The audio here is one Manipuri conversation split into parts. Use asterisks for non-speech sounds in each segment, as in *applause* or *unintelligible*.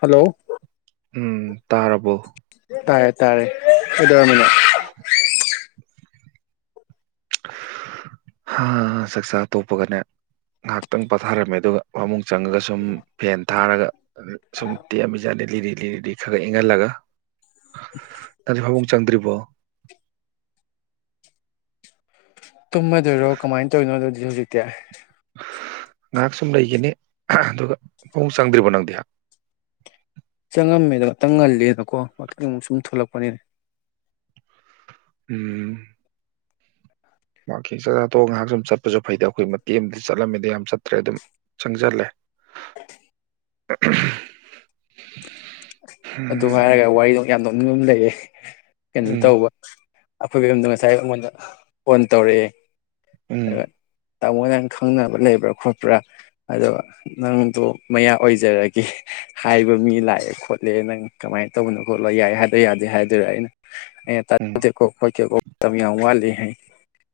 ꯍꯂꯣ ꯎꯝ ꯇꯥꯔꯕꯣ ꯇꯥꯔꯦ ꯇꯥꯔꯦ ꯀꯩꯗꯧꯔꯝꯃꯤꯅꯣ ꯆꯥꯛꯆꯥ ꯇꯣꯛꯄꯒꯅꯦ ꯉꯥꯏꯍꯥꯛꯇꯪ ꯄꯥꯊꯥꯔꯝꯃꯦ ꯑꯗꯨꯒ ꯐꯃꯨꯡ ꯆꯪꯉꯒ ꯁꯨꯝ ꯐꯦꯟ ꯊꯥꯔꯒ ꯁꯨꯝ ꯇꯦꯛꯑꯃꯤꯖꯥꯠꯅꯤ ꯂꯤꯔꯤ ꯂꯤꯔꯤ ꯂꯤ ꯈꯒ ꯏꯪꯍꯜꯂꯒ ꯇ ꯐꯥꯃꯨꯡ ꯆꯪꯗ꯭ꯔꯤ ꯕꯣ *unintelligible* ꯇꯨꯝꯃꯗꯣꯏꯔꯣ ꯀꯃꯥꯏꯅ ꯇꯧꯔꯤꯅꯣ ꯑꯗꯨꯗꯤ ꯍꯧꯖꯤꯛ ꯍꯧꯖꯤꯛꯇꯌꯥ ꯉꯥꯏꯍꯥꯛ ꯁꯨꯝ ꯂꯩꯒꯤꯅꯤ ꯑꯗꯨꯒ ꯐꯥꯃꯨꯡ ꯆꯪꯗ꯭ꯔꯤꯕꯣ ꯅꯪꯗꯤꯍ ꯆꯪꯉꯝꯃꯦꯗ ꯉꯥꯛꯇꯪ ꯉꯜꯂꯤꯦꯅꯀꯣ ꯑꯃꯨꯛ ꯁꯨꯝ ꯊꯣꯛꯂꯛꯄꯅꯤꯅꯦ ꯎꯝ ꯋꯥꯀꯤꯡ ꯆꯠꯊꯣꯛ ꯉꯥꯏꯍꯥꯛ ꯁꯨꯝ ꯆꯠꯄꯁꯨ ꯐꯩꯗ ꯑꯩꯈꯣꯏ ꯃꯇꯦꯛ ꯑꯃꯗ ꯆꯠꯂꯝꯃꯤꯗ ꯌꯥꯝ ꯆꯠꯇ꯭ꯔꯦ ꯑꯗꯨꯝ ꯆꯪꯁꯤꯜꯂꯦ ꯑꯗꯨ ꯍꯥꯏꯔꯒ ꯋꯥꯔꯤꯗꯣ ꯌꯥꯝ ꯅꯤꯡꯕ ꯑꯃꯥ ꯂꯩꯔꯦ ꯀꯩꯅ ꯎꯝ ꯇꯧꯕ ꯑꯩꯈꯣꯏꯒꯤ ꯌꯨꯝꯗ ꯉꯁꯥꯏ ꯑꯩꯉꯣꯟꯗ ꯐꯣꯟ ꯇꯧꯔꯛꯑꯦ ꯎꯝ ꯑ ꯇꯥꯃꯣ ꯅꯪ ꯈꯪꯅꯕ ꯂꯩꯕ꯭ꯔꯥ ꯈꯣꯠꯄ꯭ꯔꯥ ꯑꯗꯣ ꯅꯪꯗꯣ ꯃꯌꯥ ꯑꯣꯏꯖꯔꯒꯦ ꯍꯥꯏꯕ ꯃꯤ ꯂꯥꯛꯑꯦ ꯈꯣꯠꯂꯦ ꯂꯦ ꯅꯪ ꯀꯃꯥꯏꯅ ꯇꯧꯕꯅꯣ ꯈꯣꯠꯂꯣ ꯌꯥꯏ ꯍꯥꯏꯗ ꯌꯥꯗꯦ ꯍꯥꯏꯗꯣꯏꯔꯥ ꯑꯩꯅ ꯎꯝ ꯇꯥꯅꯤꯡꯗꯦꯀꯣ ꯈꯣꯠꯇꯦꯀꯣ ꯃꯇꯝ ꯌꯥꯝ ꯋꯥꯠꯂꯤ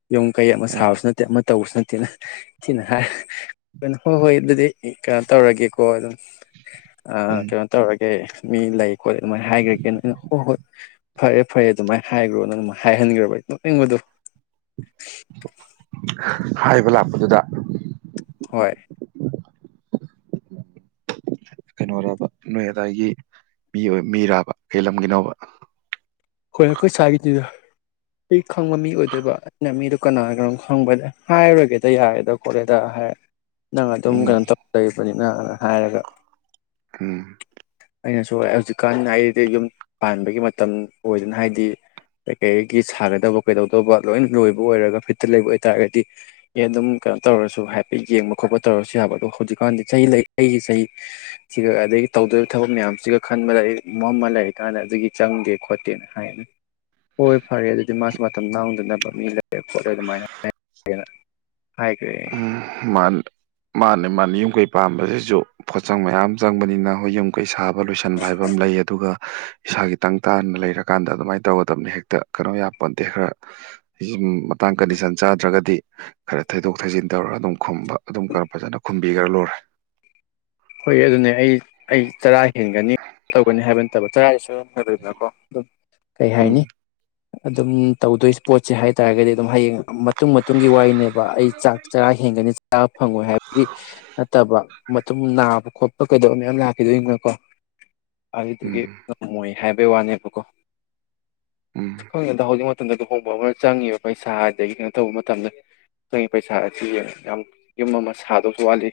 *unintelligible* ꯌꯨꯝ ꯀꯩ ꯑꯃ ꯎꯝ ꯁꯥꯕꯁꯨ ꯅꯠꯇꯦ ꯑꯃ ꯇꯧꯕꯁꯨ ꯅꯠꯇꯦ ꯅ ꯊꯤꯅ ꯍꯥꯏ ꯍꯣꯏ ꯍꯣꯏ ꯑꯗꯨꯗꯤ ꯀꯩꯅꯣ ꯇꯧꯔꯒꯦꯀꯣ ꯑꯗꯨꯝ ꯎꯝ ꯑ ꯀꯩꯅꯣ ꯇꯧꯔꯒꯦ ꯒꯦ ꯃꯤ ꯂꯩ ꯈꯣꯠꯂꯤ ꯑꯗꯨꯃꯥꯏꯅ ꯍꯥꯏꯈ꯭ꯔꯒꯦ ꯑꯩꯅ ꯍꯣꯏ ꯍꯣꯏ ꯐꯔꯦ ꯐꯔꯦ ꯑꯗꯨꯃꯥꯏꯅ ꯍꯥꯏꯈ꯭ꯔꯣꯅ ꯑꯗꯨꯝꯥꯏ ꯍꯥꯏꯍꯟꯈ꯭ꯔꯕ ꯅꯣꯛꯅꯤꯡꯕꯗꯣ ꯍꯥꯏꯕ ꯂꯥꯛꯄꯗꯨꯗ ꯍꯣꯏ ꯀꯩꯅꯣꯔꯕ ꯅꯣꯏ ꯑꯗꯥꯏꯒꯤ ꯃꯤ ꯑꯣꯏ ꯃꯤꯔꯥꯕ ꯀꯩ ꯂꯝꯒꯤꯅꯣꯕ ꯈꯣꯏ ꯑꯩꯈꯣꯏ ꯁꯥꯏꯒꯤꯅꯤꯗ ꯈꯪꯕ ꯃꯤ ꯑꯣꯏꯗꯣꯏꯕ ꯑꯩꯅ ꯃꯤꯗꯣ ꯀꯅꯥꯒꯅꯣꯝ ꯈꯪꯕꯗꯤ ꯍꯥꯏꯔꯣꯏꯒꯦꯗ ꯌꯥꯔꯦꯗ ꯈꯣꯠꯂꯦꯗ ꯍꯥꯏ ꯅꯪ ꯑꯗꯨꯝ ꯎꯝ ꯀꯩꯅꯣ ꯇꯧ ꯂꯩꯕꯅꯤꯅ ꯅ ꯍꯥꯏꯔꯒ ꯎꯝ ꯑꯩꯅꯁꯨ ꯍꯧꯖꯤꯛꯀꯥꯟ ꯑꯩꯗꯤ ꯌꯨꯝ ꯄꯥꯟꯕꯒꯤ ꯃꯇꯝ ꯑꯣꯏꯗꯅ ꯍꯥꯏꯗꯤ ꯀꯩꯀꯩꯒꯤ ꯁꯥꯒꯗꯕ ꯀꯩꯗꯧꯗꯧꯕ ꯂꯣꯏꯅ ꯂꯣꯏꯕ ꯑꯣꯏꯔꯒ ꯐꯤꯠꯇ ꯂꯩꯕ ꯑꯣꯏꯇꯥꯥꯔꯒꯗꯤ ꯑꯦ ꯑꯗꯨꯝ ꯀꯩꯅꯣ ꯇꯧꯔꯁꯨ ꯍꯥꯏꯐꯦꯠ ꯌꯦꯡꯕ ꯈꯣꯠꯄ ꯇꯧꯔꯁꯨ ꯌꯥꯕ ꯑꯗꯣ ꯍꯧꯖꯤꯛꯀꯥꯟꯗꯤ ꯆꯍꯤ ꯂꯩ ꯑꯩꯒꯤ ꯆꯍꯤꯁꯤꯒ ꯑꯗꯒꯤ ꯇꯧꯗꯧꯔꯤꯕ ꯊꯕꯛ ꯃꯌꯥꯝꯁꯤꯒ ꯈꯟꯕꯗ ꯑꯩ ꯃ ꯑꯃ ꯂꯩꯔꯤꯀꯥꯟꯗ ꯑꯗꯨꯒꯤ ꯆꯪꯗꯦ ꯈꯣꯠꯀꯦ ꯇꯦꯅ ꯍꯥꯏ ꯍꯣꯏ ꯐꯔꯦ ꯑꯗꯨꯗꯤ ꯃꯥꯁꯨ ꯃꯇꯝ ꯂꯥꯡꯗꯅꯕ ꯃꯤ ꯂꯩꯔꯦ ꯈꯣꯠꯂꯦ ꯑꯗꯨ ꯃꯥꯏꯅ ꯎꯝ ꯃꯥꯅꯦ ꯃꯥꯟꯅꯦ ꯃꯥꯟꯅꯦ ꯌꯨꯝ ꯀꯩ ꯄꯥꯝꯕꯁꯤꯁꯨ ꯄꯣꯠꯆꯪ ꯃꯌꯥꯝ ꯆꯪꯕꯅꯤꯅ ꯍꯣꯏ ꯌꯨꯝ ꯀꯩ ꯁꯥꯕ ꯂꯣꯏꯁꯟꯕ ꯍꯥꯏꯕ ꯑꯃ ꯂꯩ ꯑꯗꯨꯒ ꯏꯁꯥꯒꯤ ꯇꯪ ꯇꯥꯅ ꯂꯩꯔꯀꯥꯟꯗ ꯑꯗꯨꯃꯥꯏꯅ ꯇꯧꯒꯗꯕꯅꯤ ꯍꯦꯛꯇ ꯀꯩꯅꯣ ꯌꯥꯄꯣꯟꯇꯦ ꯈꯔ ꯃꯇꯥꯙ ꯀꯟꯗꯤꯁꯟ ꯆꯥꯗ꯭ꯔꯒꯗꯤ ꯈꯔ ꯊꯩꯗꯣꯛ ꯊꯩꯖꯤꯟ ꯇꯧꯔ ꯑꯗꯨꯝ ꯈꯨꯝꯕ ꯑꯗꯨꯝ ꯈꯔ ꯐꯖꯅ ꯈꯨꯝ ꯕꯤ ꯒ꯭ꯔꯥ ꯂꯣꯏꯔꯦ ꯍꯣꯏ ꯑꯗꯨꯅꯦ ꯑꯩ ꯑꯩ ꯆꯔꯥ ꯍꯦꯟꯒꯅꯤ ꯇꯧꯒꯅꯤ ꯍꯥꯏꯕ ꯅꯠꯇꯕ *unintelligible* ꯑꯗꯨꯝ ꯀꯩ ꯎꯝ ꯍꯥꯏꯅꯤ ꯑꯗꯨꯝ ꯇꯧꯗꯣꯏꯁ ꯄꯣꯠꯁꯦ ꯍꯥꯏꯇꯥꯔꯒꯗꯤ ꯑꯗꯨꯝ ꯍꯌꯦꯡ ꯃꯇꯨꯡ ꯃꯇꯨꯡꯒꯤ ꯋꯥꯔꯤꯅꯦꯕ ꯑꯩ ꯆꯥꯛ ꯆꯔꯥ ꯍꯦꯟꯒꯅꯤ ꯆꯔꯥ ꯐꯪꯉꯣꯏ ꯍꯥꯏꯕꯒꯤ ꯅꯠꯇꯕ ꯃꯇꯨꯡ ꯅꯥꯕ ꯈꯣꯠꯄ ꯀꯩꯗꯧꯕ ꯃꯌꯥꯝ ꯂꯥꯛꯈꯤꯗꯣꯏꯅꯀꯣ ꯑꯗꯨꯗꯨꯒꯤ ꯎꯝ ꯉꯝꯃꯣꯏ ꯍꯥꯏꯕꯩ ꯋꯥꯅꯦꯕꯀꯣ ꯎꯝ ꯈꯪꯗꯦꯗ ꯍꯧꯖꯤꯛ ꯃꯇꯝꯗ ꯂꯨꯍꯣꯡꯕ ꯑꯃꯅ ꯆꯪꯉꯤꯕ ꯄꯩꯁꯥ ꯑꯗꯒꯤ ꯀꯩꯅꯣ ꯇꯧꯕ ꯃꯇꯝꯗ ꯆꯪꯉꯤꯕ ꯄꯩꯁꯥ ꯑꯁꯤ ꯌꯥꯝ ꯌꯨꯝ ꯑꯃ ꯁꯥꯗꯧꯁꯨ ꯋꯥꯠꯂꯤ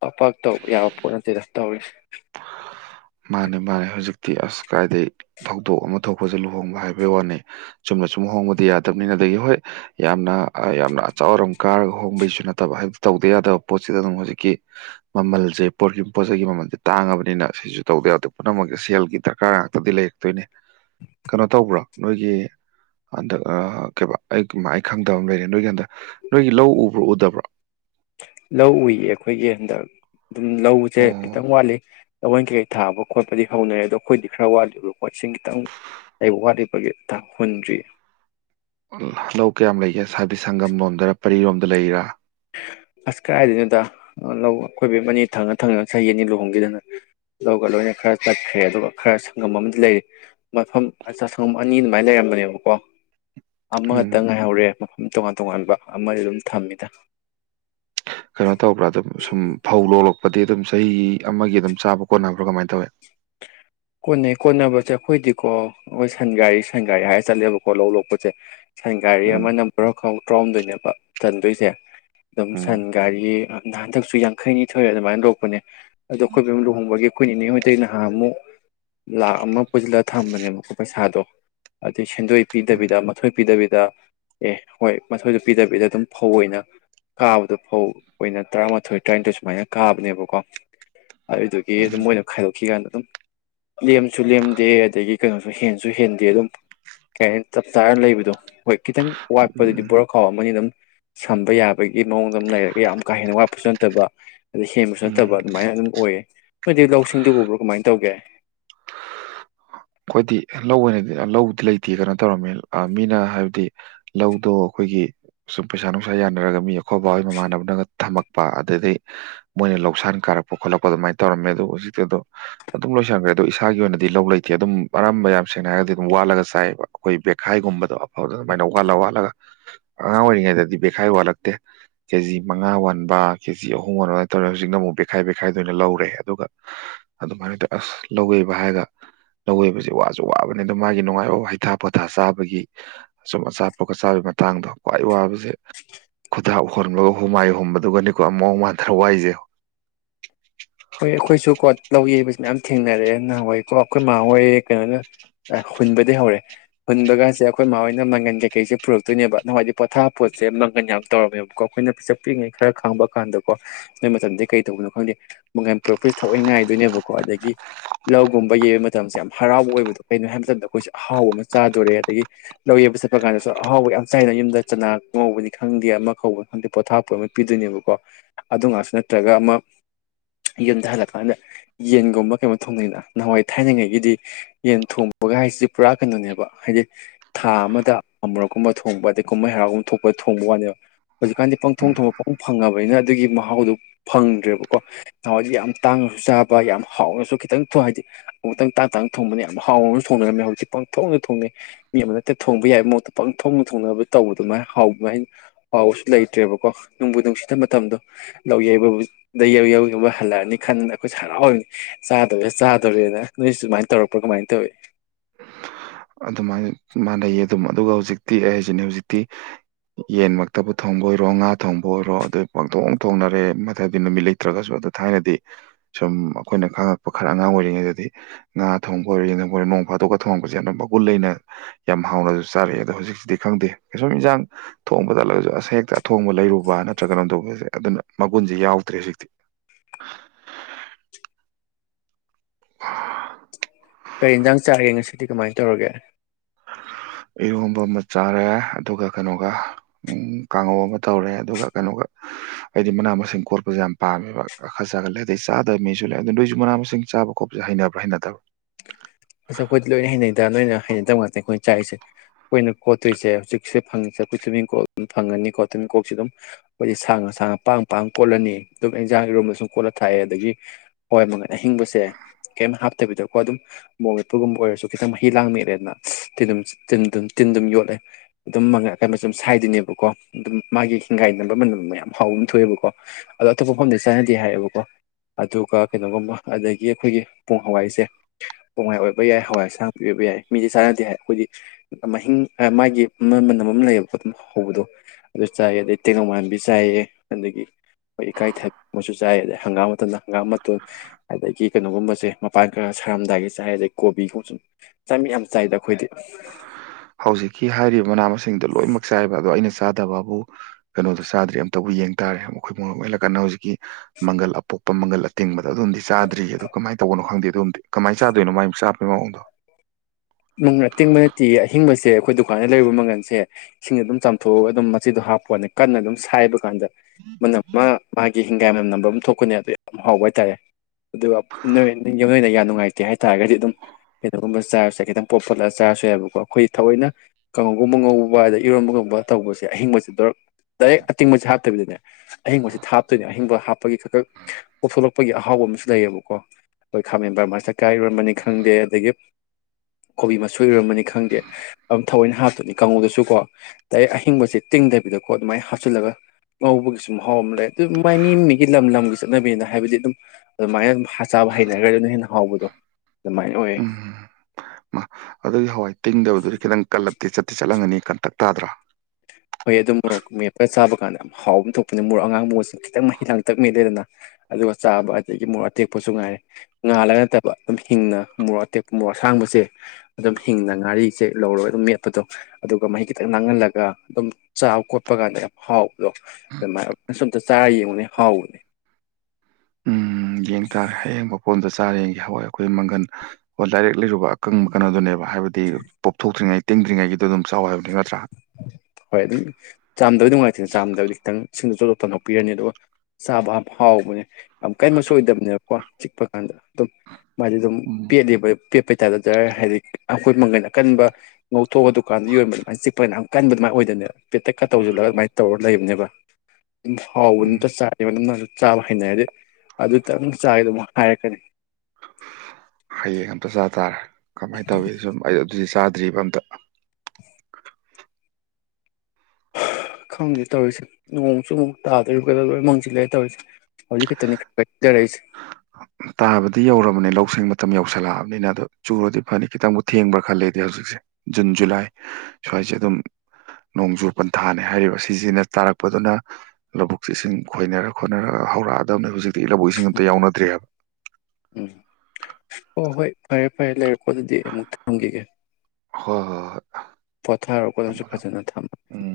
ꯄꯥꯛ ꯄꯥꯛ ꯇꯧꯕ ꯌꯥꯕ ꯄꯣꯠ ꯅꯠꯇꯦꯗ ꯇꯧꯔꯤꯁꯦ ꯃꯥꯅꯦ ꯃꯥꯅꯦ ꯍꯧꯖꯤꯛꯇꯤ ꯑꯁ ꯀꯥꯏꯗꯩ ꯊꯧꯗꯣꯛ ꯑꯃ ꯊꯣꯛꯄꯁꯨ ꯂꯨꯍꯣꯡꯕ ꯍꯥꯏꯕꯩ ꯋꯥꯅꯤ ꯆꯨꯝꯅ ꯁꯨꯝ ꯍꯣꯡꯕꯗꯤ ꯌꯥꯗꯕꯅꯤꯅ ꯑꯗꯒꯤ ꯍꯣꯏ ꯌꯥꯝꯅ ꯌꯥꯝꯅ ꯑꯆꯥꯎ ꯑꯔꯝ ꯀꯥꯔꯒ ꯍꯣꯡꯕꯩꯁꯨ ꯅꯠꯇꯕ ꯍꯥꯏꯕꯗꯤ ꯇꯧꯗ ꯌꯥꯗꯕ ꯄꯣꯠꯁꯤꯗ ꯑꯗꯨꯝ ꯍꯧꯖꯤꯛꯀꯤ ꯃꯃꯜꯁꯦ ꯄꯣꯠꯀꯤ ꯄꯣꯠ ꯆꯩꯒꯤ ꯃꯃꯜꯁꯦ ꯇꯥꯡꯉꯕꯅꯤꯅ ꯁꯤꯁꯨ ꯇꯧꯗꯥ ꯌꯥꯗꯕ ꯄꯨꯝꯅꯃꯛꯀꯤ ꯁꯦꯜꯒꯤ ꯗꯔꯀꯥꯔ ꯉꯥꯛꯇꯗꯤ ꯂꯩꯔꯛꯇꯣꯏꯅꯦ ꯀꯩꯅꯣ ꯇꯧꯕ꯭ꯔꯥ ꯅꯣꯏꯒꯤ ꯍꯟꯗꯛ ꯀꯩ ꯑꯥ ꯑꯩ ꯈꯪꯗꯕ ꯑꯃ ꯂꯩꯔꯦ ꯅꯣꯏꯒꯤ ꯍꯟꯗꯛ ꯅꯣꯏꯒꯤ ꯂꯧ ꯎꯕ꯭ꯔꯣ ꯎꯗꯕ꯭ꯔꯣ ꯂꯧ ꯎꯏ ꯑꯩꯈꯣꯏꯒꯤ ꯍꯟꯗꯛ ꯑꯗꯨꯝ ꯂꯧꯁꯦ ꯑꯣ ꯈꯤꯇꯪ ꯋꯥꯠꯂꯤ ꯂꯧꯍꯣꯟ ꯀꯩ ꯀꯩ ꯊꯥꯕ ꯈꯣꯠꯄꯗꯤ ꯍꯧꯅꯔꯦ ꯑꯗꯣ ꯑꯩꯈꯣꯏꯗꯤ ꯈꯔ ꯋꯥꯠꯂꯤꯕ ꯄꯣꯠꯁꯤꯡ ꯈꯤꯇꯪ ꯂꯩꯕ ꯋꯥꯠꯂꯤꯕꯒꯤ ꯍꯨꯟꯗ꯭ꯔꯤ ꯂꯧ ꯀꯌꯥꯝ ꯂꯩꯒꯦ *unintelligible* ꯁꯪꯒꯝ ꯂꯣꯝꯗꯔ ꯄꯔꯤꯔꯣꯝꯗ ꯂꯩꯔꯤꯔꯥ ꯑꯁ ꯀꯥꯏꯗꯩꯅꯣꯗ ꯂꯧ ꯑꯈꯣꯏ ꯕꯦꯝ ꯑꯅꯤ ꯊꯪꯅ ꯊꯪꯅ ꯆꯍꯤ ꯑꯅꯤ ꯂꯨꯍꯣꯡꯈꯤꯗꯅ ꯂꯧꯒ ꯂꯣꯏꯅ ꯈꯔ ꯆꯠꯈ꯭ꯔꯦ ꯑꯗꯨꯒ ꯈꯔ ꯁꯪꯉꯝ ꯑꯃꯗꯤ ꯂꯩꯔꯤ ꯃꯐꯝ ꯁꯪꯉꯝ ꯑꯅꯤ ꯑꯗꯨꯃꯥꯏꯅ ꯂꯩꯔꯝꯕꯅꯦꯕꯀꯣ ꯎꯝ ꯑꯃꯈꯛꯇꯪ ꯉꯥꯏꯍꯧꯔꯦ ꯇꯣꯉꯥꯟ ꯇꯣꯉꯥꯟꯕ ꯑꯃꯗꯤ ꯑꯗꯨꯝ ꯊꯝꯃꯤꯗ ꯀꯩꯅꯣ ꯇꯧꯕ꯭ꯔꯥ ꯑꯗꯨꯝ ꯁꯨꯝ ꯐꯧ ꯂꯣꯂꯛꯄꯗꯤ ꯑꯗꯨꯝ ꯆꯍꯤ ꯑꯃꯒꯤ ꯑꯗꯨꯝ ꯆꯥꯕ ꯈꯣꯠꯅꯕ꯭ꯔꯥ ꯀꯃꯥꯏꯅ ꯇꯧꯋꯦ ꯀꯣꯟꯅꯩ ꯀꯣꯟꯅꯕꯁꯦ ꯑꯩꯈꯣꯏꯗꯤꯀꯣ ꯑꯩꯈꯣꯏ ꯁꯟ ꯒꯥꯔꯤ ꯁꯟꯒꯥꯔꯤ ꯍꯥꯏꯔꯒ ꯆꯠꯂꯦꯕꯀꯣ ꯂꯧ ꯂꯣꯛꯄꯁꯦ ꯁꯦꯡꯒꯥꯔꯤ ꯎꯝ ꯑꯃ ꯅꯝꯕꯔ ꯈꯣꯡ ꯇ꯭ꯔꯥꯍꯨꯝꯗꯣꯏꯅꯦꯕ ꯆꯟꯗꯣꯏꯁꯦ ꯑꯗꯨꯝ ꯎꯝ ꯁꯟꯒꯥꯔꯤ ꯅꯍ ꯍꯟꯗꯛꯁꯨ ꯌꯥꯡꯈꯩꯅꯤ ꯊꯣꯏ ꯑꯗꯨꯃꯥꯏꯅ ꯂꯣꯛꯄꯅꯦ ꯑꯗꯣ ꯑꯩꯈꯣꯏꯕꯨ ꯑꯃ ꯂꯨꯍꯣꯡꯕꯒꯤ ꯑꯩꯈꯣꯏ ꯅꯤꯅꯤ ꯍꯣꯏꯗꯩ ꯅꯍꯥꯟ ꯑꯃꯨꯛ ꯂꯥꯛ ꯑꯃ ꯄꯨꯁꯤꯜꯂꯒ ꯊꯝꯕꯅꯦꯕꯀꯣ ꯄꯩꯁꯥꯗꯣ ꯑꯗꯨꯩ ꯁꯦꯟꯗꯣꯏ ꯎꯝ ꯄꯤꯗꯕꯤꯗ ꯃꯊꯣꯏ ꯄꯤꯗꯕꯤꯗ ꯑꯦ ꯍꯣꯏ ꯃꯊꯣꯏꯗꯣ ꯄꯤꯗꯕꯤꯗ ꯑꯗꯨꯝ ꯐꯧ ꯑꯣꯏꯅ ꯀꯥꯕꯗꯣ ꯐꯧ ꯑꯣꯏꯅ ꯇꯔꯥꯃꯥꯊꯣꯏ ꯇꯔꯥꯅꯤꯊꯣꯏ ꯁꯨꯃꯥꯏꯅ ꯀꯥꯕꯅꯦꯕꯀꯣ ꯑꯗꯨꯗꯨꯒꯤ ꯑꯗꯨꯝ ꯑꯣꯏꯅ ꯈꯥꯏꯗꯣꯛꯈꯤꯀꯥꯟꯗ ꯑꯗꯨꯝ ꯂꯦꯝꯁꯨ ꯂꯦꯝꯗꯦ ꯑꯗꯒꯤ ꯀꯩꯅꯣꯁꯨ ꯍꯦꯟꯁꯨ ꯍꯦꯟꯗꯦ ꯑꯗꯨꯝ ꯀꯩ ꯍꯥꯏꯅꯤ ꯇꯞꯇꯥꯥꯔꯒ ꯂꯩꯕꯗꯣ ꯍꯣꯏ ꯈꯤꯇꯪ ꯋꯥꯠꯄꯗꯨꯗꯤ ꯎꯝ ꯕꯣꯔꯣꯛ ꯈꯥꯎ ꯑꯃꯅꯤ ꯑꯗꯨꯝ ꯁꯝꯕ ꯌꯥꯕꯒꯤ ꯃꯑꯣꯡꯗ ꯑꯗꯨꯝ ꯂꯩꯔꯒ ꯌꯥꯝ ꯀꯥ ꯍꯦꯟꯅ ꯋꯥꯠꯄꯁꯨ ꯅꯠꯇꯕ ꯑꯗꯩ ꯍꯦꯟꯕꯁꯨ ꯎꯝ ꯅꯠꯇꯕ ꯑꯗꯨꯃꯥꯏꯅ ꯑꯗꯨꯝ ꯑꯣꯏꯌꯦ ꯑꯗꯨꯗꯤ ꯂꯧꯁꯤꯡꯗꯨꯕꯨꯕ꯭ꯔꯥ ꯀꯃꯥꯏꯅ ꯇꯧꯒꯦ ꯑꯣꯏꯗꯤ ꯂꯧ ꯑꯣꯏꯅꯗꯤ ꯂꯧꯗꯤ ꯂꯩꯇꯦ ꯀꯩꯅꯣ ꯇꯧꯔꯝꯃꯤ ꯃꯤꯅ ꯍꯥꯏꯕꯗꯤ ꯂꯧꯗꯣ ꯑꯩꯈꯣꯏꯒꯤ ꯁꯨꯝ ꯄꯩꯁꯥ ꯅꯨꯡꯁꯥ ꯌꯥꯅꯔꯒ ꯃꯤ ꯑꯩꯈꯣꯏꯕꯕꯥꯒꯤ ꯃꯃꯥꯟꯅꯕꯅꯒ ꯊꯝꯃꯛꯄ ꯑꯗꯨꯗꯒꯤꯩ ꯃꯣꯏꯅ ꯂꯧꯁꯥꯟ ꯀꯥꯔꯛꯄ ꯈꯣꯠꯂꯛꯄ ꯑꯗꯨꯃꯥꯏꯅ ꯇꯧꯔꯝꯃꯦ ꯑꯗꯨ ꯍꯧꯖꯤꯛꯇꯤ ꯑꯗꯣ ꯑꯗꯨꯝ ꯂꯣꯏꯁꯟꯈ꯭ꯔꯦ ꯑꯗꯣ ꯏꯁꯥꯒꯤ ꯑꯣꯏꯅꯗꯤ ꯂꯧ ꯂꯩꯇꯦ ꯑꯗꯨꯝ ꯑꯔꯝꯕ ꯌꯥꯝ ꯁꯦꯡꯅ ꯍꯥꯏꯔꯒꯗꯤ ꯑꯗꯨꯝ ꯋꯥꯠꯂꯒ ꯆꯥꯏꯑꯕ ꯑꯩꯈꯣꯏ ꯕꯦꯈꯥꯏꯒꯨꯝꯕꯗꯣ ꯑꯐꯕꯗ ꯑꯗꯨꯃꯥꯏꯅ ꯋꯥꯠꯂ ꯋꯥꯠꯂꯒ ꯑꯉꯥꯡ ꯑꯣꯏꯔꯤꯉꯩꯗꯗꯤ ꯕꯦꯠꯈꯥꯏ ꯋꯥꯠꯂꯛꯇꯦ ꯀꯦꯖꯤ ꯃꯉꯥ ꯋꯥꯟꯕ ꯀꯦꯖꯤ ꯑꯍꯨꯝ ꯋꯥꯟꯕ ꯑꯗꯨ ꯇꯧꯔꯦ ꯍꯧꯖꯤꯛꯅ ꯑꯃꯨꯛ ꯕꯦꯈꯥꯏ ꯕꯦꯈꯥꯏꯗ ꯑꯣꯏꯅ ꯂꯧꯔꯦ ꯑꯗꯨꯒ ꯑꯗꯨꯃꯥꯏꯅ ꯇ ꯑꯁ ꯂꯧꯒꯦꯕ ꯍꯥꯏꯔꯒ ꯂꯧꯋꯏꯕꯁꯤ ꯋꯥꯁꯨ ꯋꯥꯕꯅꯤ ꯑꯗ ꯃꯥꯒꯤ ꯅꯨꯡꯉꯥꯏꯐꯥꯎ ꯍꯩꯊꯥ ꯄꯣꯊꯥ ꯆꯥꯕꯒꯤ ꯑꯁꯨꯝ ꯑꯆꯥꯄꯣꯠꯀ ꯆꯥꯕꯒꯤ ꯃꯇꯥꯡꯗꯣ ꯈ꯭ꯋꯥꯏ ꯋꯥꯕꯁꯦ ꯈꯨꯊꯥꯛ ꯍꯣꯟꯂꯒ ꯍꯨꯃꯥꯏ ꯍꯣꯟꯕꯗꯨꯒꯅꯤꯀꯣ ꯃꯨꯑꯣꯡ ꯃꯟꯊꯔ ꯋꯥꯏꯖꯦ ꯍꯣꯏ ꯑꯩꯈꯣꯏꯁꯨ ꯀꯣ ꯂꯧ ꯌꯩꯕꯁꯤ ꯃꯌꯥꯝ ꯊꯦꯡꯅꯔꯦ ꯅꯍꯥꯟꯏꯀꯣ ꯑꯩꯈꯣꯏ ꯃꯥꯥ ꯍꯣꯏ ꯀꯩꯅꯣꯅ ꯍꯨꯟꯕꯗꯤ ꯍꯧꯔꯦ ꯍꯨꯟꯕꯒꯁꯦ ꯑꯩꯈꯣꯏ ꯃꯥꯥꯍꯣꯏꯅ ꯃꯪꯒꯟ ꯀꯩꯀꯩꯁꯦ ꯄꯨꯔꯛꯇꯣꯏꯅꯦꯕ ꯅꯍꯥꯟꯋꯥꯏꯗꯤ ꯄꯣꯊꯥ ꯄꯣꯠꯁꯦ ꯃꯪꯒꯟ ꯌꯥꯝ ꯇꯧꯔꯝꯃꯦꯕꯀꯣ ꯑꯩꯈꯣꯏꯅ ꯄꯤꯤꯁꯛ ꯄꯤꯛꯉꯩ ꯈꯔ ꯈꯪꯕ ꯀꯥꯟꯗꯀꯣ ꯅꯣꯏ ꯃꯇꯝꯗꯤ ꯀꯩ ꯇꯧꯕꯅꯣ ꯈꯪꯗꯦ ꯃꯉꯥꯏꯝ ꯄꯨꯔꯛꯄꯁ ꯊꯋꯥꯑꯣꯏ ꯉꯥꯏꯗꯣꯏꯅꯦꯕꯀꯣ ꯑꯗꯒꯤ ꯂꯧꯒꯨꯝꯕ ꯌꯩꯕ ꯃꯇꯝꯁꯦ ꯌꯥꯝ ꯍꯔꯥꯎꯕ ꯑꯣꯏꯕꯗꯣ ꯀꯩꯅꯣ ꯍꯥꯏꯕ ꯃꯇꯝꯗ ꯑꯩꯈꯣꯏꯁꯦ ꯑꯍꯥꯎꯕ ꯑꯃ ꯆꯥꯗꯣꯔꯦ ꯑꯗꯒꯤ ꯂꯧ ꯌꯩꯕ ꯆꯠꯄ ꯀꯥꯟꯗꯁꯨ ꯑꯍꯥꯎꯕ ꯌꯥꯝ ꯆꯥꯏꯅ ꯌꯨꯝꯗ ꯆꯅꯥ ꯉꯧꯕꯅꯤ ꯈꯪꯗꯦ ꯑꯃ ꯀꯧꯕꯧꯕꯅꯤ ꯈꯪꯗꯦ ꯄꯣꯊꯥꯞꯄꯨ ꯑꯃ ꯄꯤꯗꯣꯏꯅꯦꯕꯀꯣ ꯑꯗꯨ ꯉꯥꯛꯁꯨ ꯅꯠꯇ꯭ꯔꯒ ꯑꯃ ꯌꯨꯝꯗ ꯍꯜꯂꯛꯀꯥꯟꯗ ꯌꯦꯟꯒꯨꯝꯕ ꯀꯩꯅꯣ ꯊꯣꯡꯅꯩꯅ ꯅꯍꯥꯟꯋꯥꯏ ꯊꯥꯏꯅꯉꯩꯒꯤꯗꯤ ꯌꯦꯟ ꯊꯣꯡꯕꯒ ꯍꯥꯏꯁꯤꯗꯤ ꯄꯨꯔꯥ ꯀꯩꯅꯣꯅꯦꯕ ꯍꯥꯏꯗꯤ ꯊꯥ ꯑꯃꯗ ꯑꯃꯨꯔꯛꯀꯨꯝꯕ ꯊꯣꯡꯕ ꯑꯗꯩ ꯀꯨꯝꯍꯩ ꯍꯔꯥꯎꯒꯨꯝꯕ ꯊꯣꯛꯄ ꯊꯣꯡꯕ ꯋꯥꯅꯦꯕ ꯍꯧꯖꯤꯛꯀꯥꯟꯗꯤ ꯄꯪꯊꯣꯡ ꯎꯝ ꯊꯣꯡꯕ ꯄꯪ ꯐꯪꯉꯕꯅꯤꯅ ꯑꯗꯨꯒꯤ ꯃꯍꯥꯎꯗꯨꯣ ꯐꯪꯗ꯭ꯔꯦꯕꯀꯣ ꯅꯍꯥꯟꯋꯥꯏꯁ ꯌꯥꯝ ꯇꯥꯡꯅꯁꯨ ꯆꯥꯕ ꯌꯥꯝ ꯍꯥꯎꯅꯁꯨ ꯈꯤꯇꯪ ꯊꯣꯡ ꯍꯥꯏꯗꯤ ꯑꯃꯨꯛꯇꯪ ꯇꯥꯛ ꯇꯥꯡ ꯊꯣꯡꯕꯅ ꯌꯥꯝ ꯍꯥꯎꯅꯁꯨ ꯊꯣꯡꯅꯔꯝꯃꯦ ꯍꯧꯖꯤꯛ ꯄꯪꯊꯣꯛꯅ ꯊꯣꯡꯅꯩ ꯃꯤ ꯑꯃ ꯅꯠꯇ ꯊꯣꯡꯕ ꯌꯥꯏꯕ ꯃꯍꯨꯠꯇ ꯄꯪꯊꯣꯛꯅ ꯊꯣꯡꯅꯕ ꯇꯧꯕꯗꯨꯃꯥꯏꯅ ꯍꯥꯎꯕꯃꯥꯏꯅ ꯍꯥꯎꯕꯁꯨ ꯂꯩꯇ꯭ꯔꯦꯕꯀꯣ ꯅꯣꯡꯕꯨ ꯅꯨꯡꯁꯤꯠꯠꯇ ꯃꯇꯝꯗꯣ ꯂꯧ ꯌꯩꯕ ꯌ ꯒꯨꯝꯕ ꯍꯜꯂꯛꯑꯅꯤ ꯈꯟꯗꯅ ꯑꯩꯈꯣꯏꯁꯨ ꯍꯔꯥꯎꯕꯅꯤ ꯆꯥꯗꯧꯔꯦ ꯆꯥꯗꯣꯔꯦꯅ ꯅꯣꯏꯁꯨ ꯁꯨꯃꯥꯏꯅ ꯇꯧꯔꯛꯄ꯭ꯔꯥ ꯀꯃꯥꯏꯅ ꯇꯧꯏꯤ ꯑꯗꯨꯃꯥꯏꯅ ꯃꯥꯟꯅꯩꯌꯦ ꯑꯗꯨꯝ ꯑꯗꯨꯒ ꯍꯧꯖꯤꯛꯇꯤ ꯑꯩ ꯍꯥꯏꯁꯤꯅꯦ ꯍꯧꯖꯤꯛꯇꯤ ꯌꯦꯟꯃꯛꯇꯕꯨ ꯊꯣꯡꯕ ꯑꯣꯏꯔꯣ ꯉꯥ ꯊꯣꯡꯕ ꯑꯣꯏꯔꯣ ꯑꯗꯨ ꯄꯪꯊꯣꯡ ꯊꯣꯡꯅꯔꯦ ꯃꯊꯗꯤ ꯅꯨꯃꯤꯠ ꯂꯩꯇ꯭ꯔꯒꯁꯨ ꯑꯗꯨ ꯊꯥꯏꯅꯗꯤ ꯁꯨꯝ ꯑꯩꯈꯣꯏꯅ ꯈꯪꯉꯛꯄ ꯈꯔ ꯑꯉꯥꯡ ꯑꯣꯏꯔꯤꯉꯩꯗꯗꯤ ꯉꯥ ꯊꯣꯡꯕ ꯑꯣꯏꯔꯦ ꯑꯣꯏꯔꯦ ꯅꯣꯡ ꯐꯥꯗꯣꯛꯒ ꯊꯣꯡꯉꯛꯄꯁꯦ ꯑꯗꯨꯅꯐꯥꯎ ꯃꯒꯨꯟ ꯂꯩꯅ ꯌꯥꯝ ꯍꯥꯎꯅꯁꯨ ꯆꯥꯔꯛꯑꯦ ꯑꯗꯣ ꯍꯧꯖꯤꯛꯇꯤꯗꯤ ꯈꯪꯗꯦ ꯀꯩꯁꯨꯝ ꯏꯟꯁꯥꯡ ꯊꯣꯡꯕ ꯇꯠꯂꯒꯁꯨ ꯑꯁ ꯍꯦꯛꯇ ꯑꯊꯣꯡꯕ ꯂꯩꯔꯨꯕ ꯅꯠꯇ꯭ꯔꯒ ꯀꯩꯅꯣꯝ ꯇꯧꯕꯁꯦ ꯑꯗꯨꯅ ꯃꯒꯨꯟꯁꯦ ꯌꯥꯎꯗ꯭ꯔꯦ ꯍꯧꯖꯤꯛꯇꯤ *unintelligible* ꯀꯔꯤ ꯌꯦꯟꯖꯥꯡ ꯆꯥꯒꯦ ꯉꯁꯤꯗꯤ ꯀꯃꯥꯏꯅ ꯇꯧꯔꯒꯦ ꯏꯔꯣꯕ ꯑꯃ ꯆꯥꯔꯦ ꯑꯗꯨꯒ ꯀꯩꯅꯣꯒ ꯎ ꯀꯥꯡꯉꯧ ꯑꯃ ꯇꯧꯔꯦ ꯑꯗꯨꯒ ꯀꯩꯅꯣꯒ ꯑꯩꯗꯤ ꯃꯅꯥ ꯃꯁꯤꯡ ꯀꯣꯠꯄꯁꯦ ꯌꯥꯝ ꯄꯥꯝꯃꯦꯕ ꯈꯔ ꯆꯥꯒꯠꯂ ꯑꯗꯩ ꯆꯥꯗꯕ ꯃꯤꯁꯨ ꯂꯩ ꯑꯗꯨ ꯅꯣꯏꯁꯨ ꯃꯅꯥ ꯃꯁꯤꯡ ꯆꯥꯕ ꯈꯣꯠꯄꯁꯦ ꯍꯩꯅꯕ꯭ꯔꯥ ꯍꯩꯅꯗꯕ꯭ꯔꯥ ꯑꯁ ꯑꯩꯈꯣꯏꯗꯤ ꯂꯣꯏꯅ ꯍꯩꯅꯩꯗ ꯅꯣꯏꯅ ꯍꯩꯅꯗꯕ ꯉꯥꯛꯇꯦ ꯑꯩꯈꯣꯏꯅ ꯆꯥꯏꯔꯤꯁꯦ ꯑꯩꯈꯣꯏꯅ ꯀꯣꯠꯇꯣꯏꯁꯦ ꯍꯧꯖꯤꯛꯁꯦ ꯐꯪꯉꯤꯁꯦ ꯑꯩꯈꯣꯏ ꯁ꯭ꯤꯝꯃꯤꯡ ꯀꯣꯛ ꯑꯗꯨꯝ ꯐꯪꯉꯅꯤ ꯀꯣꯇꯤꯟ ꯀꯣꯛꯁꯦ ꯑꯗꯨꯝ ꯑꯩꯈꯣꯏꯗꯤ ꯁꯥꯡꯉ ꯁꯥꯡꯉ ꯄꯥꯡ ꯄꯥꯡ ꯀꯣꯠꯂꯅꯤ ꯑꯗꯨꯝ ꯑꯦꯟꯖꯥꯡꯒꯤꯔꯣꯝꯗ ꯁꯨꯝ ꯀꯣꯠꯂ ꯊꯥꯛꯑꯦ ꯑꯗꯒꯤ ꯍꯋꯥꯏ ꯃꯒꯜ ꯑꯍꯤꯡꯕꯁꯦ ꯀꯩꯝ ꯍꯥꯞꯇꯕꯤꯗꯀꯣ ꯑꯗꯨꯝ ꯃꯣꯔꯣꯛ ꯃꯦꯠꯄꯒꯨꯝꯕ ꯑꯣꯏꯔꯁꯨ ꯈꯤꯇꯪ ꯃꯍꯤ ꯂꯥꯡ ꯅꯦꯛꯛꯑꯦꯗꯅꯤꯟꯝ ꯇꯤꯟ ꯑꯗꯨꯝ ꯇꯤꯟ ꯑꯗꯨꯝ ꯌꯣꯠꯂꯦ ꯑꯗꯨꯝ ꯀꯩꯅꯣ ꯁꯨꯝ ꯁꯥꯏꯗꯣꯏꯅꯦꯕꯀꯣ ꯑꯗꯨꯝ ꯃꯥꯒꯤ ꯍꯤꯡꯒꯥꯏꯅꯕ ꯃꯅ ꯃꯌꯥꯝ ꯍꯥꯎ ꯑꯃ ꯊꯣꯛꯑꯦꯕꯀꯣ ꯑꯗꯣ ꯑꯇꯣꯞꯄ ꯃꯐꯝꯗꯤ ꯆꯥꯟꯅꯗꯦ ꯍꯥꯏꯌꯦꯦꯕꯀꯣ ꯑꯗꯨꯒ ꯀꯩꯅꯣꯒꯨꯝꯕ ꯑꯗꯒꯤ ꯑꯩꯈꯣꯏꯒꯤ ꯄꯨꯡ ꯍꯋꯥꯏꯁꯦ ꯄꯣꯡꯍꯋꯥꯏ ꯑꯣꯏꯕ ꯌꯥꯏ ꯍꯋꯥꯏ ꯍꯁꯥꯡ ꯄꯤꯕꯤꯕ ꯌꯥꯏ ꯃꯤꯗꯤ ꯆꯥꯟꯅꯗꯦ ꯍꯥꯏ ꯑꯩꯈꯣꯏꯗꯤ ꯃꯍꯤꯡ ꯃꯥꯒꯤ ꯃꯅꯝ ꯑꯃ ꯂꯩꯕ ꯄꯣ ꯑꯗꯨꯝ ꯍꯧꯕꯗꯣ ꯑꯗꯨ ꯆꯥꯏꯑ ꯑꯗꯩ ꯇꯦꯡꯅꯧ ꯃꯝꯕꯤ ꯆꯥꯏꯌꯦ ꯑꯗꯒꯤ ꯑꯩꯈꯣꯏ ꯏꯀꯥꯏ ꯊꯛꯄꯁꯨ ꯆꯥꯏꯑ ꯑꯗꯩ ꯍꯪꯒꯥꯝ ꯃꯇꯝꯗ ꯍꯪꯒꯥꯝ ꯃꯇꯣꯟ ꯑꯗꯒꯤ ꯀꯩꯅꯣꯒꯨꯝꯕꯁꯦ ꯃꯄꯥꯟ ꯈꯔ ꯁꯥꯔꯝꯗꯥꯏꯒꯤ ꯆꯥꯏꯁꯦ ꯀꯣꯕꯤꯒꯨꯝ ꯁꯨꯝ ꯆꯥ ꯃꯤ ꯌꯥꯝ ꯆꯥꯏꯗ ꯑꯩꯈꯣꯏꯗꯤ ꯍꯧꯖꯤꯛꯀꯤ ꯍꯥꯏꯔꯤꯕ ꯃꯅꯥ ꯃꯁꯤꯡ ꯗꯣ ꯂꯣꯏꯅ ꯆꯥꯏꯕ ꯑꯣ ꯑꯩꯅ ꯆꯗ ꯑꯗ ꯕꯥꯕꯨ ꯀꯩꯅꯣꯗꯣ ꯆꯥꯗ꯭ꯔꯤ ꯑꯃꯝꯇꯕꯨ ꯌꯦꯡ ꯇꯥꯔꯦ ꯃꯈꯣꯏ ꯃ ꯑꯣꯏꯦꯜꯂ ꯀꯥꯟ ꯍꯧꯖꯤꯛꯀꯤ ꯃꯪꯒꯜ ꯑꯄꯣꯛꯄ ꯃꯪꯒꯜ ꯑꯇꯤꯡꯕꯗꯣ ꯑꯗꯨꯝꯗꯤ ꯆꯥꯗ꯭ꯔꯤ ꯑꯗꯣ ꯀꯃꯥꯏꯅ ꯇꯧꯕꯅꯣ ꯈꯪꯗꯦ ꯑꯗꯨꯝꯗꯤ ꯀꯃꯥꯏꯅ ꯆꯥꯗꯣꯏꯅꯣ ꯃꯒꯤꯛ ꯆꯥꯞꯄꯒꯤ ꯃꯑꯣꯡꯗꯣ ꯃꯪꯒꯟ ꯑꯇꯤꯡꯕ ꯅꯠꯇꯦ ꯑꯍꯤꯡꯕꯁꯦ ꯑꯩꯈꯣꯏ ꯗꯨꯀꯥꯟꯗ ꯂꯩꯔꯤꯕ ꯃꯪꯒꯜꯁꯦ ꯏꯁꯤꯡ ꯑꯗꯨꯝ ꯆꯥꯝꯊꯣꯛꯑꯒ ꯑꯗꯨꯝ ꯃꯆꯦꯗꯣ ꯍꯥꯞꯄꯣꯅ ꯀꯟꯅ ꯑꯗꯨꯝ ꯁꯥꯏꯕ ꯀꯥꯟꯗ ꯃꯥꯅ ꯃꯥꯒꯤ ꯍꯤꯡꯒꯥꯏ ꯃꯅꯝ ꯅꯝꯕ ꯑꯃ ꯊꯣꯛꯀꯅꯤ ꯑꯗꯨ ꯌꯥꯝ ꯍꯥꯎꯕ ꯍꯥꯏꯇꯥꯔꯦ ꯑꯗꯨꯒ ꯅꯣꯏ ꯅꯣꯏꯅ ꯌꯥꯝ ꯅꯨꯡꯉꯥꯏꯇꯦ ꯍꯥꯏꯇꯥꯔꯒꯗꯤ ꯑꯗꯨꯝ ꯀꯩꯅꯣꯒꯨꯝꯕ ꯆꯥꯔꯁꯦ ꯈꯤꯇꯪ ꯄꯣꯞ ꯐꯠꯂꯒ ꯆꯥꯔꯁꯨ ꯌꯥꯏꯕꯀꯣ ꯑꯩꯈꯣꯏ ꯊꯑꯣꯏꯅ ꯀꯩꯅꯣꯒꯨꯝꯕ ꯉꯧꯕ ꯑꯗꯩ ꯏꯔꯣꯟꯝꯕ ꯉꯧꯕ ꯇꯧꯕꯁꯦ ꯑꯍꯤꯡꯕꯕꯁꯤꯦꯗ ꯗꯥꯏꯔꯦꯛ ꯑꯇꯤꯡꯕꯁꯦ ꯍꯥꯞꯇꯕꯤꯗꯨꯅꯦ ꯑꯍꯤꯡꯕꯁꯤ ꯊ ꯍꯥꯞꯇꯣꯏꯅꯦ ꯑꯍꯤꯡꯕ ꯍꯥꯞꯄꯒꯤ ꯈ ꯈꯛ ꯀꯣꯛꯞꯊꯣꯛꯂꯛꯄꯒꯤ ꯑꯍꯥꯎꯕ ꯑꯃꯁꯨ ꯂꯩꯌꯦꯕꯀꯣ ꯑꯩꯈꯣꯏ ꯈꯥꯃꯦꯟ ꯕꯔꯃ ꯆꯀꯥ ꯏꯔꯣꯟꯝꯕꯅꯤ ꯈꯪꯗꯦ ꯑꯗꯒꯤ ꯀꯣꯕꯤ ꯃꯆꯣꯏ ꯏꯔꯝꯃꯅꯤ ꯈꯪꯗꯦ ꯑꯗꯨꯝ ꯊꯑꯣꯏꯅ ꯍꯥꯞꯇꯣꯅꯤ ꯀꯥꯡꯉꯨꯗꯁꯨꯀꯣ ꯑꯩ ꯑꯍꯤꯡꯕꯁꯦ ꯇꯤꯡꯗꯕꯤꯗꯀꯣ ꯑꯗꯨꯃꯥꯏꯅ ꯍꯥꯞꯆꯤꯜꯂꯒ ꯉꯧꯕꯒꯤ ꯁꯨꯝ ꯃꯍꯥꯎꯕ ꯑꯃ ꯂꯩ ꯑꯗꯨ ꯃꯥꯏ ꯃꯤ ꯃꯤꯒꯤ ꯂꯝ ꯂꯝꯒꯤ ꯆꯠꯅꯕꯤꯅ ꯍꯥꯏꯕꯗꯤ ꯑꯗꯨꯝ ꯑꯗꯨꯃꯥꯏꯅ ꯑꯗꯨꯝ ꯆꯥꯕ ꯍꯩꯅꯈ꯭ꯔꯗꯤ ꯑꯗꯨꯅ ꯍꯦꯟꯅ ꯍꯥꯎꯕꯗꯣ ꯑꯗꯨꯃꯥꯏꯅ ꯑꯣꯏꯌꯦ ꯎꯝ ꯑꯗꯨꯒꯤ ꯍꯋꯥꯏ ꯇꯤꯡꯗꯕꯗꯨꯗꯤ ꯈꯤꯇꯪ ꯀꯜꯂꯞꯇꯗꯤ ꯆꯠꯇꯤ ꯆꯠꯂꯝꯒꯅꯤ ꯀꯟꯇꯛ ꯇꯥꯗ꯭ꯔꯥ ꯍꯣꯏ ꯑꯗꯨ ꯃꯣꯔꯣꯛ ꯃꯦꯠꯄ ꯆꯥꯕ ꯀꯥꯟꯗ ꯌꯥꯝ ꯍꯥꯎꯕ ꯊꯣꯛꯄꯅꯤ ꯃꯣꯔꯣꯛ ꯑꯉꯥꯡꯕꯁꯦ ꯈꯤꯇꯪ ꯃꯍꯤ ꯂꯥꯡꯇꯛ ꯃꯦꯂꯦꯗꯅ ꯑꯗꯨꯒ ꯆꯥꯕ ꯑꯗꯒꯤ ꯃꯣꯔꯣꯛ ꯑꯇꯦꯛꯄꯁꯨ ꯉꯥꯏꯔꯦ ꯉꯥꯜꯂꯒ ꯅꯠꯇꯕ ꯑꯗꯨꯝ ꯍꯤꯡꯅ ꯃꯣꯔꯣꯛ ꯑꯇꯦꯛꯄ ꯃꯣꯔꯣꯛ ꯑꯁꯥꯡꯕꯁꯦ ꯑꯗꯨꯝ ꯍꯤꯡꯅ ꯉꯥꯔꯤꯁꯦ ꯂꯧꯔꯣꯏ ꯑꯗꯨꯝ ꯃꯦꯠꯄꯗꯣ ꯑꯗꯨꯒ ꯃꯍꯤ ꯈꯤꯇꯪ ꯥꯡꯍꯜꯂꯒ ꯑꯗꯨꯝ ꯆꯥꯕ ꯈꯣꯠꯄ ꯀꯥꯟꯗ ꯌꯥꯝ ꯍꯥꯎꯕꯗꯣ ꯑꯗꯨꯃꯥꯏꯅ ꯑꯁꯨ ꯑꯃꯇ ꯆꯥꯔ ꯌꯦꯡꯕꯨꯅꯦ ꯍꯥꯎꯕꯅꯦ ꯎꯝ ꯌꯦꯡ ꯇꯥꯔꯦ ꯍꯌꯦꯡꯕ ꯄꯣꯟꯗ ꯆꯥꯔꯦꯒꯤ ꯍꯋꯥꯏ ꯑꯩꯈꯣꯏ ꯃꯪꯒꯜ ꯗꯥꯏꯔꯦꯛ ꯂꯩꯔꯨꯕ ꯑꯀꯪꯕ ꯀꯩꯅꯣꯗꯨꯅꯦꯕ ꯍꯥꯏꯕꯗꯤ ꯄꯣꯞꯊꯣꯛꯇ꯭ꯔꯤꯉꯩ ꯇꯤꯡꯗ꯭ꯔꯤꯉꯩꯒꯤꯗꯣ ꯑꯗꯨꯝ ꯆꯥꯎꯋꯦ ꯍꯥꯏꯕꯅꯤ ꯅꯠꯇ꯭ꯔꯥ ꯍꯣꯏ ꯑꯗꯨꯝ ꯆꯥꯝꯗꯕꯗꯤ ꯅꯨꯡꯉꯥꯏꯇꯦꯅ ꯆꯥꯝꯗꯕꯗꯤ ꯈꯤꯇꯪ ꯁꯤꯡꯗꯣ ꯆꯣꯠꯊꯣꯞ ꯇꯣꯅꯣꯛꯄꯤꯔꯅꯤ ꯑꯗꯨꯒ ꯆꯥꯕ ꯌꯥꯝ ꯍꯥꯎꯕꯅꯦ ꯌꯥꯝ ꯀꯔꯤ ꯃꯁꯨꯣꯏ ꯑꯣꯏꯗꯕꯅꯦꯕꯀꯣ ꯆꯤꯛꯄ ꯀꯥꯟꯗ ꯑꯗꯨꯝ ꯃꯥꯗꯤ ꯗꯨꯝ ꯎꯝ ꯄꯦꯗꯦꯕ ꯄꯦꯞꯄꯩꯇꯥꯏꯗ ꯖꯔ ꯍꯥꯏꯗꯤ ꯑꯈꯣꯏ ꯃꯪꯒꯟ ꯑꯀꯟꯕ ꯉꯧꯊꯣꯛꯑꯒ ꯗꯨꯀꯥꯟꯗꯣ ꯌꯣꯟꯕ ꯑꯗꯨꯃꯥꯏꯅ ꯆꯤꯛꯄꯅ ꯀꯟꯕꯗꯨ ꯃꯥꯏꯅ ꯑꯣꯏꯗꯅꯦ ꯄꯦꯠꯇꯛꯀ ꯇꯧꯖꯤꯜꯂ ꯑꯗꯨꯃꯥꯏ ꯇꯧꯔ ꯂꯩꯕꯅꯦꯕ ꯑꯗꯨꯝ ꯍꯥꯎꯕ ꯅꯤ ꯎꯝ ꯇ ꯆꯔ *unintelligible* ꯆꯥꯕ ꯍꯩꯅꯔꯗꯤ ꯑꯗꯨꯇꯪ ꯆꯥꯒꯦꯗꯃꯨ ꯍꯥꯏꯔꯛꯀꯅꯤ ꯍꯌꯦꯡ ꯑꯝꯇ ꯆꯥꯇꯥꯥꯔꯦ ꯀꯃꯥꯏꯇꯧꯋꯤ ꯁꯨꯝ ꯑꯩ ꯑꯗꯨꯗꯤ ꯆꯥꯗ꯭ꯔꯤꯕ ꯑꯝꯇ ꯈꯪꯗꯦ ꯇꯧꯔꯤꯁꯤ ꯅꯣꯡꯁꯨ ꯑꯃꯨꯛ ꯇꯥꯗꯣꯏꯔꯨꯕ ꯀꯩꯅꯣ ꯂꯣꯏ ꯃꯪꯁꯤꯜꯂꯦ ꯇꯧꯔꯤꯁꯦ ꯍꯧꯖꯤꯛ ꯈꯤꯠꯇꯅꯤ ꯈ ꯏꯪꯊꯔꯛꯏꯁꯦ ꯇꯥꯕꯗꯤ ꯌꯧꯔꯕꯅꯤ ꯂꯧꯁꯤꯡ ꯃꯇꯝ ꯌꯧꯁꯤꯜꯂꯛꯑꯝꯅꯤꯅ ꯑꯗꯣ ꯆꯨꯔꯗꯤ ꯐꯅꯤ ꯈꯤꯇꯪꯕꯨ ꯊꯦꯡꯕ꯭ꯔꯥ ꯈꯜꯂꯦꯗꯤ ꯍꯧꯖꯤꯛꯁꯦ ꯖꯨꯟ ꯖꯨꯂꯥꯏ ꯁ꯭ꯋꯥꯏꯁꯦ ꯑꯗꯨꯝ ꯅꯣꯡꯖꯨ ꯄꯟꯊꯥꯅꯦ ꯍꯥꯏꯔꯤꯕ ꯁꯤꯁꯤꯅ ꯇꯥꯔꯛꯄꯗꯨꯅ ꯂꯧꯕꯨꯛꯁꯦ ꯏꯁꯤꯡ ꯈꯣꯏꯅꯔ ꯈꯣꯠꯅꯔ ꯍꯧꯔꯛꯑꯗꯕꯅꯤ ꯍꯧꯖꯤꯛ ꯏꯛ ꯂꯕꯨꯛ ꯏꯁꯤꯡ ꯑꯝꯇ ꯌꯥꯎꯅꯗꯔ꯭ꯤ ꯍꯥꯏ ꯎꯝ ꯍꯣ ꯍꯣꯏ ꯐꯔꯦ ꯐꯔꯦ ꯂꯩꯔꯣꯀꯣ ꯑꯗꯨꯗꯤ ꯑꯃꯨꯛ ꯊꯝꯈꯤꯒꯦ ꯍꯣ ꯍꯣꯏ ꯍꯣꯏ ꯄꯣꯊꯥꯔꯣꯀꯣ ꯅꯪꯁꯨ ꯐꯖꯅ ꯊꯝꯃꯣ ꯎꯝ